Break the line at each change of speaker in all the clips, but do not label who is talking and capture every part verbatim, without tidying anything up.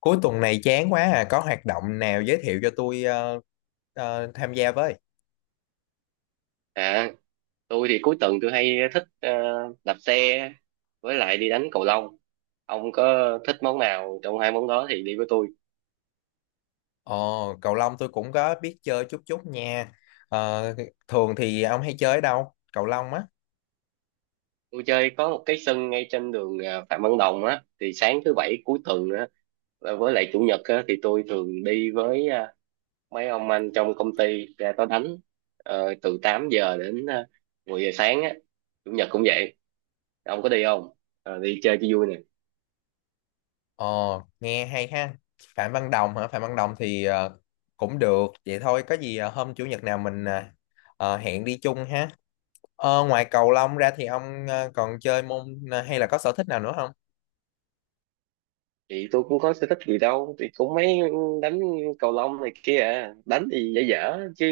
Cuối tuần này chán quá à, có hoạt động nào giới thiệu cho tôi ờ, ờ, tham gia với?
À, tôi thì cuối tuần tôi hay thích ờ, đạp xe với lại đi đánh cầu lông. Ông có thích món nào trong hai món đó thì đi với tôi.
Ồ, cầu lông tôi cũng có biết chơi chút chút nha. Ờ, Thường thì ông hay chơi ở đâu? Cầu lông á.
Tôi chơi có một cái sân ngay trên đường ờ, Phạm Văn Đồng á, thì sáng thứ bảy cuối tuần á và với lại chủ nhật á, thì tôi thường đi với ờ, mấy ông anh trong công ty ra đó đánh. Ờ, từ tám giờ đến uh, mười giờ sáng á. Chủ nhật cũng vậy. Ông có đi không? Ờ, đi chơi cho vui nè.
Ồ, nghe hay ha. Phạm Văn Đồng hả? Phạm Văn Đồng thì ờ, cũng được. Vậy thôi, có gì ờ, hôm chủ nhật nào mình ờ, ờ, hẹn đi chung ha. Ờ, ngoài cầu lông ra thì ông ờ, còn chơi môn ờ, hay là có sở thích nào nữa không?
Thì tôi cũng có sở thích gì đâu, thì cũng mấy đánh cầu lông này kia à. Đánh thì dở dở chứ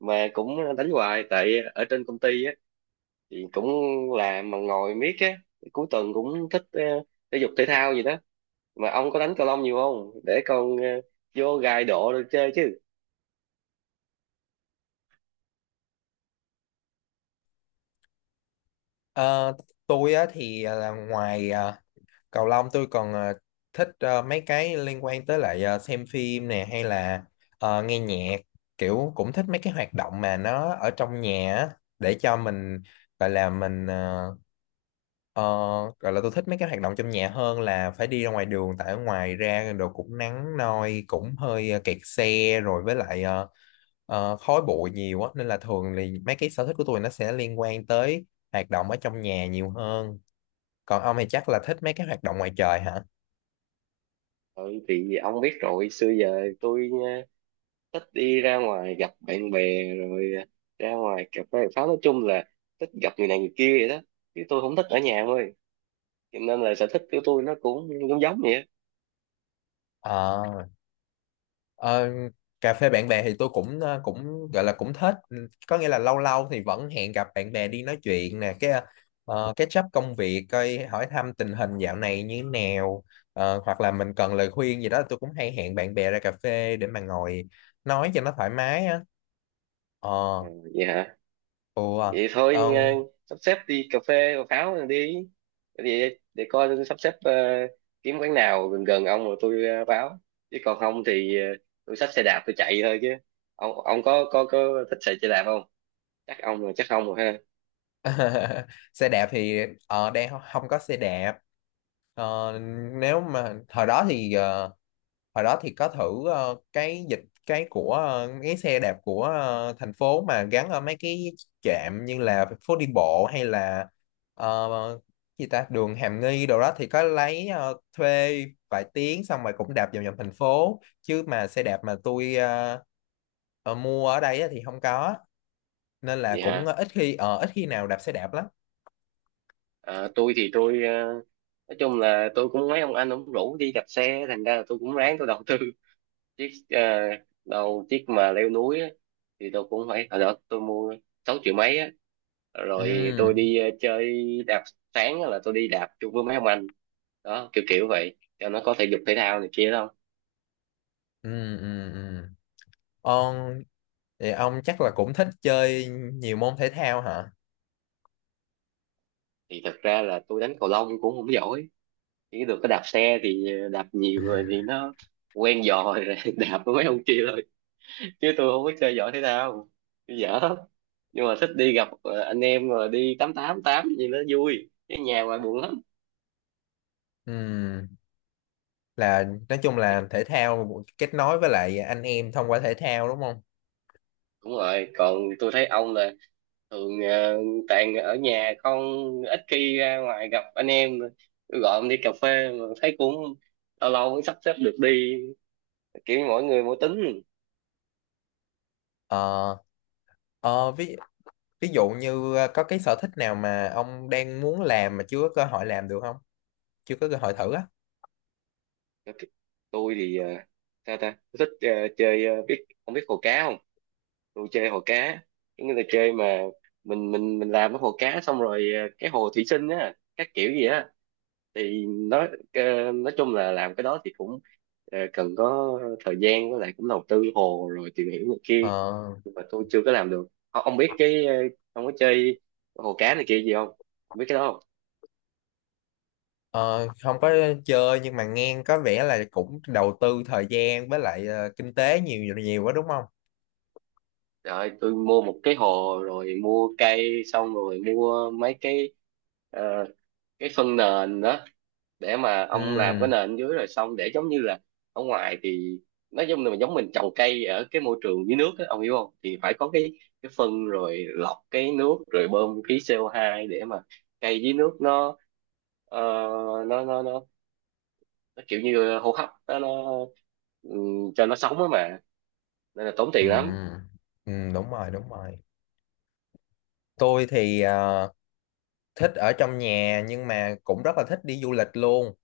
mà cũng đánh hoài, tại ở trên công ty á thì cũng làm mà ngồi miết á, cuối tuần cũng thích ờ, thể dục thể thao gì đó. Mà ông có đánh cầu lông nhiều không để con ờ, vô gài độ rồi chơi chứ.
Ờ, tôi á, thì ờ, là ngoài ờ, cầu lông tôi còn ờ, thích ờ, mấy cái liên quan tới lại ờ, xem phim nè hay là ờ, nghe nhạc kiểu cũng thích mấy cái hoạt động mà nó ở trong nhà á, để cho mình gọi là mình ờ, ờ, gọi là tôi thích mấy cái hoạt động trong nhà hơn là phải đi ra ngoài đường tại ở ngoài ra đồ cũng nắng nôi cũng hơi ờ, kẹt xe rồi với lại ờ, ờ, khói bụi nhiều á nên là thường thì mấy cái sở thích của tôi nó sẽ liên quan tới hoạt động ở trong nhà nhiều hơn, còn ông thì chắc là thích mấy cái hoạt động ngoài trời hả?
Ừ, thì ông biết rồi, xưa giờ tôi ờ, thích đi ra ngoài gặp bạn bè rồi ờ, ra ngoài cà phê pháo, nói chung là thích gặp người này người kia vậy đó, chứ tôi không thích ở nhà thôi. Cho nên là sở thích của tôi nó cũng giống giống vậy á.
Ờ, ờ, Cà phê bạn bè thì tôi cũng ờ, cũng gọi là cũng thích. Ừ, có nghĩa là lâu lâu thì vẫn hẹn gặp bạn bè đi nói chuyện nè cái uh, catch up công việc coi hỏi thăm tình hình dạo này như nào. Ờ, hoặc là mình cần lời khuyên gì đó tôi cũng hay hẹn bạn bè ra cà phê để mà ngồi nói cho nó thoải mái á. ờ
Vậy hả.
ủa,
Vậy thôi,
ờ,
ờ, sắp xếp đi cà phê cà pháo rồi đi. Để, để coi tôi sắp xếp, ờ, kiếm quán nào gần gần ông rồi tôi ờ, báo. Chứ còn không thì ờ, tôi xách xe đạp tôi chạy thôi chứ. Ông ông có có có thích chạy xe đạp không? Chắc ông rồi chắc không rồi ha.
Xe đạp thì ờ, đang không có xe đạp. Ờ, nếu mà thời đó thì ờ, hồi đó thì có thử ờ, cái dịch cái của ờ, cái xe đạp của ờ, thành phố mà gắn ở mấy cái trạm như là phố đi bộ hay là ờ, gì ta đường Hàm Nghi đồ đó thì có lấy ờ, thuê vài tiếng xong rồi cũng đạp vòng vòng thành phố, chứ mà xe đạp mà tôi ờ, ờ, mua ở đây á thì không có nên là
Vậy
cũng
hả.
ít khi ờ, ít khi nào đạp xe đạp lắm.
Ờ, tôi thì tôi ờ, nói chung là tôi cũng mấy ông anh ông rủ đi đạp xe, thành ra là tôi cũng ráng tôi đầu tư chiếc ờ, đâu chiếc mà leo núi á, thì tôi cũng phải hồi đó tôi mua sáu triệu mấy á, rồi
ừ
tôi đi ờ, chơi đạp sáng á là tôi đi đạp chung với mấy ông anh đó kiểu kiểu vậy, cho nó có thể dục thể thao này kia đâu.
ừ ừ ừ ông thì ông chắc là cũng thích chơi nhiều môn thể thao hả?
Thì thật ra là tôi đánh cầu lông cũng không giỏi, chỉ được cái đạp xe thì ờ, đạp nhiều rồi thì nó quen giò rồi đạp với mấy ông kia thôi, chứ tôi không có chơi giỏi thể thao, tôi dở lắm. Nhưng mà thích đi gặp ờ, anh em rồi đi tám tám tám gì nó vui, cái nhà ngoài buồn lắm.
Ừ, là nói chung là thể thao kết nối với lại anh em thông qua thể thao đúng không?
Đúng rồi, còn tôi thấy ông là thường ờ, toàn ở nhà không, ít khi ra ngoài gặp anh em. Tôi gọi ông đi cà phê mà thấy cũng lâu lâu mới sắp xếp được đi, kiểu mỗi người mỗi tính.
Ờ, ờ, ví ví dụ như ờ, có cái sở thích nào mà ông đang muốn làm mà chưa có cơ hội làm được không? Chưa có cơ hội thử á?
Tôi thì ờ, sao ta, tôi thích ờ, chơi ờ, biết ông biết hồ cá không? Tôi chơi hồ cá, cái người là chơi mà mình mình mình làm cái hồ cá xong rồi ờ, cái hồ thủy sinh á các kiểu gì á, thì nói ờ, nói chung là làm cái đó thì cũng ờ, cần có thời gian với lại cũng đầu tư hồ rồi tìm hiểu này kia.
Ờ,
Nhưng mà tôi chưa có làm được. ông, ông biết cái ờ, ông có chơi hồ cá này kia gì không? Ông biết cái đó không?
ờ, Không có chơi nhưng mà nghe có vẻ là cũng đầu tư thời gian với lại ờ, kinh tế nhiều nhiều quá đúng không?
Rồi tôi mua một cái hồ rồi mua cây xong rồi mua mấy cái ờ, cái phân nền đó, để mà ông làm cái
Ừ,
nền dưới rồi xong để giống như là ở ngoài thì nói chung là giống mình trồng cây ở cái môi trường dưới nước á, ông hiểu không? Thì phải có cái cái phân rồi lọc cái nước rồi bơm khí xê ô hai để mà cây dưới nước nó ờ, nó, nó nó nó kiểu như hô hấp nó, nó ừm, cho nó sống á mà, nên là tốn
ừ,
tiền lắm.
ừ, Đúng rồi, đúng rồi. Tôi thì ờ, thích ở trong nhà nhưng mà cũng rất là thích đi du lịch luôn.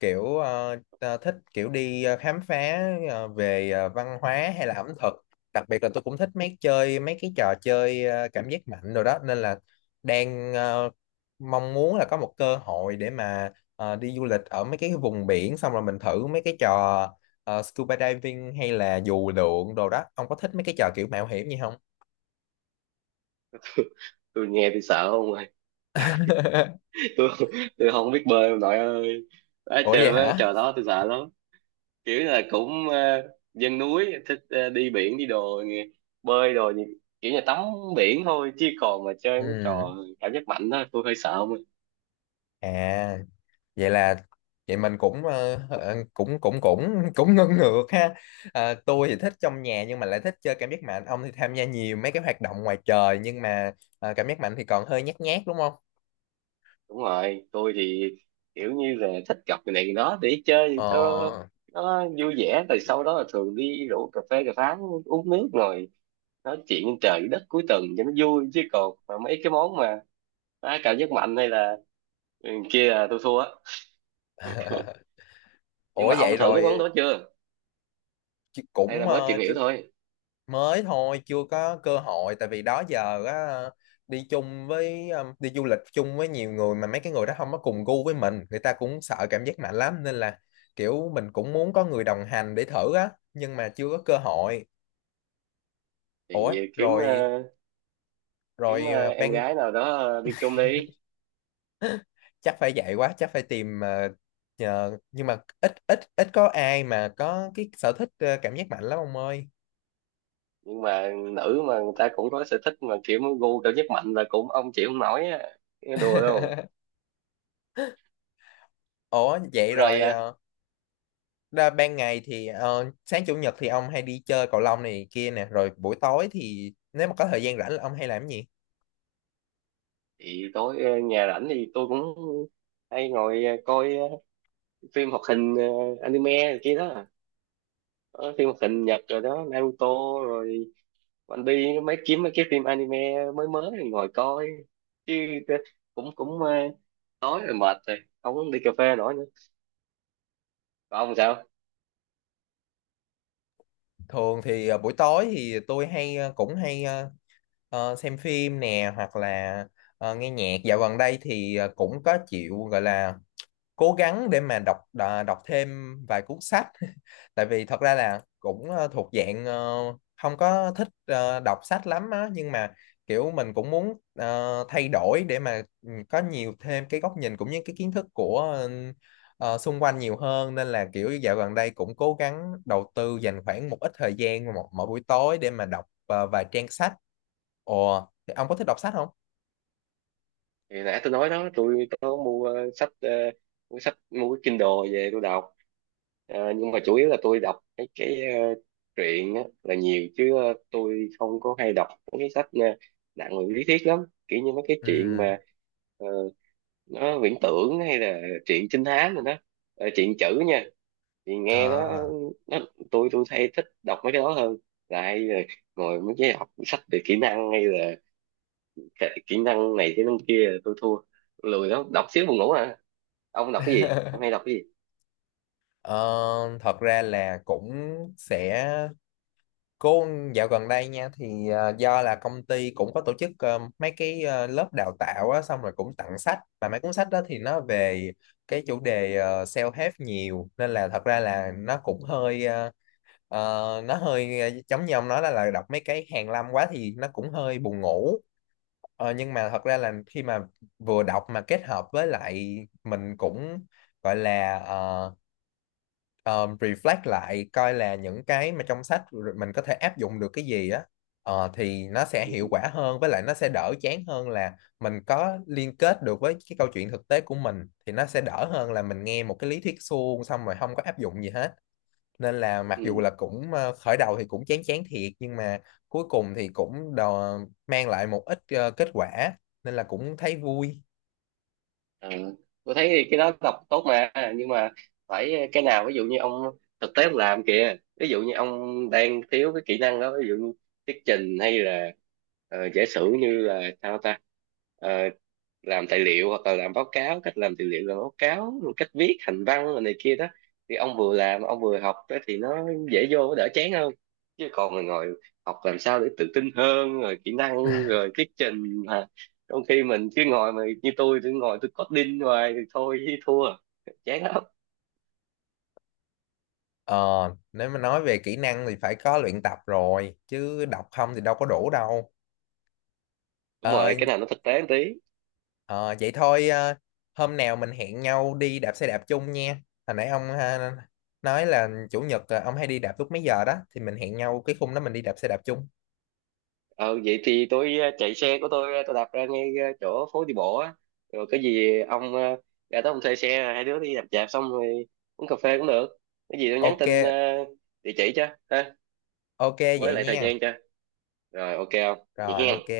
Kiểu ờ, ta thích kiểu đi ờ, khám phá ờ, về ờ, văn hóa hay là ẩm thực, đặc biệt là tôi cũng thích mấy chơi mấy cái trò chơi ờ, cảm giác mạnh rồi đó nên là đang ờ, mong muốn là có một cơ hội để mà ờ, đi du lịch ở mấy cái vùng biển xong rồi mình thử mấy cái trò ờ, scuba diving hay là dù lượn đồ đó. Ông có thích mấy cái trò kiểu mạo hiểm gì không?
Tôi nghe tôi sợ không rồi. tôi tôi không biết bơi ông nội ơi. Đó,
Ủa
trời
vậy
ơi
hả?
trời, đó tôi sợ lắm. Kiểu là cũng ờ, dân núi thích ờ, đi biển đi đồ nghe- bơi đồ gì kiểu như tắm biển thôi, chứ còn mà chơi mấy
Ừ,
trò cảm giác mạnh đó tôi hơi sợ không ạ.
à, vậy là vậy mình cũng ờ, ờ, cũng cũng cũng cũng ngưng ngược ha. Ờ, tôi thì thích trong nhà nhưng mà lại thích chơi cảm giác mạnh, ông thì tham gia nhiều mấy cái hoạt động ngoài trời nhưng mà ờ, cảm giác mạnh thì còn hơi nhát nhát đúng không?
Đúng rồi, tôi thì kiểu như là thích gặp người này người đó để
Ờ
chơi cho nó vui vẻ, rồi sau đó là thường đi rủ cà phê cà pháo uống nước rồi nói chuyện trên trời dưới đất cuối tuần cho nó vui, chứ còn mà mấy cái món mà đá cảm giác mạnh hay là ừ, kia là tôi thua á. Nhưng
Ủa
mà
vậy
ông thử mấy món
rồi
đó chưa
chứ
hay là
cũng
mới
ờ,
tìm hiểu
chứ
thôi?
mới thôi chưa có cơ hội, tại vì đó giờ á đi chung với um, đi du lịch chung với nhiều người mà mấy cái người đó không có cùng gu với mình, người ta cũng sợ cảm giác mạnh lắm nên là kiểu mình cũng muốn có người đồng hành để thử á nhưng mà chưa có cơ hội. Ủa
Thì kiếm
rồi
ờ, kiếm
rồi
ờ,
à,
em
ban
gái nào đó ờ, đi chung đi.
chắc phải vậy quá chắc phải tìm à, nhờ- nhưng mà ít ít ít có ai mà có cái sở thích à, cảm giác mạnh lắm ông ơi.
Nhưng mà nữ mà người ta cũng có sở thích mà kiểu gu cao nhất mạnh là cũng ông chịu không nổi á. Cái đùa đâu.
Ủa vậy
Rồi
rồi
ờ,
ờ, ra ban ngày thì ờ, sáng chủ nhật thì ông hay đi chơi cầu lông này kia nè rồi buổi tối thì nếu mà có thời gian rảnh là ông hay làm cái gì?
thì tối ờ, nhà rảnh thì tôi cũng hay ngồi ờ, coi ờ, phim hoạt hình ờ, anime rồi kia đó. Có phim hoạt hình Nhật rồi đó, Naruto rồi One Piece, mấy kiếm mấy cái phim anime mới mới rồi ngồi coi. Chứ ờ, cũng cũng ờ, tối rồi mệt rồi, không đi cà phê nổi nữa. Còn ông sao?
Thường thì ờ, buổi tối thì tôi hay ờ, cũng hay ờ, ờ, xem phim nè hoặc là ờ, nghe nhạc, dạo gần đây thì ờ, cũng có chịu gọi là cố gắng để mà đọc đà- đọc thêm vài cuốn sách tại vì thật ra là cũng ờ, thuộc dạng ờ, không có thích ờ, đọc sách lắm á nhưng mà kiểu mình cũng muốn ờ, thay đổi để mà ừ, có nhiều thêm cái góc nhìn cũng như cái kiến thức của ờ, ờ, xung quanh nhiều hơn, nên là kiểu dạo gần đây cũng cố gắng đầu tư dành khoảng một ít thời gian mỗi, mỗi buổi tối để mà đọc ờ, vài trang sách. Ồ, thì ông có thích đọc sách không?
Thì nãy tôi nói đó, tôi có mua ờ, sách, ờ, mua sách, mua cái Kindle về tôi đọc. Ờ, nhưng mà chủ yếu là tôi đọc cái cái ờ, truyện á, là nhiều, chứ ờ, tôi không có hay đọc mấy cái sách ờ, nặng về lý thuyết lắm, kiểu như mấy cái truyện
Ừ.
mà ờ, nó viễn tưởng hay là truyện trinh thám rồi đó. Ờ, truyện chữ nha, thì nghe nó
À,
nó tôi tôi hay thích đọc mấy cái đó hơn là lại ngồi mấy cái học sách về kỹ năng hay là kỹ kỹ năng này kỹ năng kia tôi thua, lười lắm, đọc xíu buồn ngủ à. Ông đọc cái gì? Ông hay đọc cái gì?
ờ, Thật ra là cũng sẽ Cô dạo gần đây nha thì ờ, do là công ty cũng có tổ chức ờ, mấy cái ờ, lớp đào tạo á, xong rồi cũng tặng sách và mấy cuốn sách đó thì nó về cái chủ đề ờ, self-help nhiều nên là thật ra là nó cũng hơi ờ, ờ, nó hơi ờ, giống như ông nói là, là đọc mấy cái hàn lâm quá thì nó cũng hơi buồn ngủ. Ờ, nhưng mà thật ra là khi mà vừa đọc mà kết hợp với lại mình cũng gọi là ờ, um, reflect lại coi là những cái mà trong sách rồi mình có thể áp dụng được cái gì á, ờ, thì nó sẽ hiệu quả hơn với lại nó sẽ đỡ chán hơn là mình có liên kết được với cái câu chuyện thực tế của mình thì nó sẽ đỡ hơn là mình nghe một cái lý thuyết suông xong rồi không có áp dụng gì hết. Nên là mặc dù
Ừ.
là cũng ờ, khởi đầu thì cũng chán chán thiệt nhưng mà cuối cùng thì cũng đò, mang lại một ít ờ, kết quả nên là cũng thấy vui.
Ờ, tôi thấy thì cái đó đọc tốt mà, nhưng mà phải cái nào ví dụ như ông thực tế ông làm kìa, ví dụ như ông đang thiếu cái kỹ năng đó, ví dụ như thuyết trình hay là ờ, giả sử như là sao ta. Ờ, làm tài liệu hoặc là làm báo cáo, cách làm tài liệu làm báo cáo rồi cách viết hành văn rồi này kia đó, thì ông vừa làm ông vừa học đó thì nó dễ vô, nó đỡ chán hơn. Chứ còn ngồi ngồi học làm sao để tự tin hơn rồi kỹ năng rồi thuyết trình, trong khi mình cứ ngồi mà như tôi tôi ngồi tôi coding hoài thì thôi chứ thua, chán lắm.
Ờ, nếu mà nói về kỹ năng thì phải có luyện tập rồi chứ đọc không thì đâu có đủ đâu.
Đúng
Ờ,
rồi, cái nào nó thực tế một tí.
ờ, Vậy thôi ờ, hôm nào mình hẹn nhau đi đạp xe đạp chung nha. Hồi nãy ông ha, nói là chủ nhật ờ, ông hay đi đạp lúc mấy giờ đó thì mình hẹn nhau cái khung đó mình đi đạp xe đạp chung.
Ờ vậy thì tôi ờ, chạy xe của tôi, ờ, tôi đạp ra ngay ờ, chỗ phố đi bộ á, rồi cái gì ông ờ, ra tới ông thuê xe, hai đứa đi đạp đạp xong rồi uống cà phê cũng được. Cái gì tôi nhắn
Ok,
tin ờ, địa chỉ cho, ha.
ok
Với
vậy
lại thời
nha.
gian cho, rồi ok không? Vậy
Rồi ok.
hen.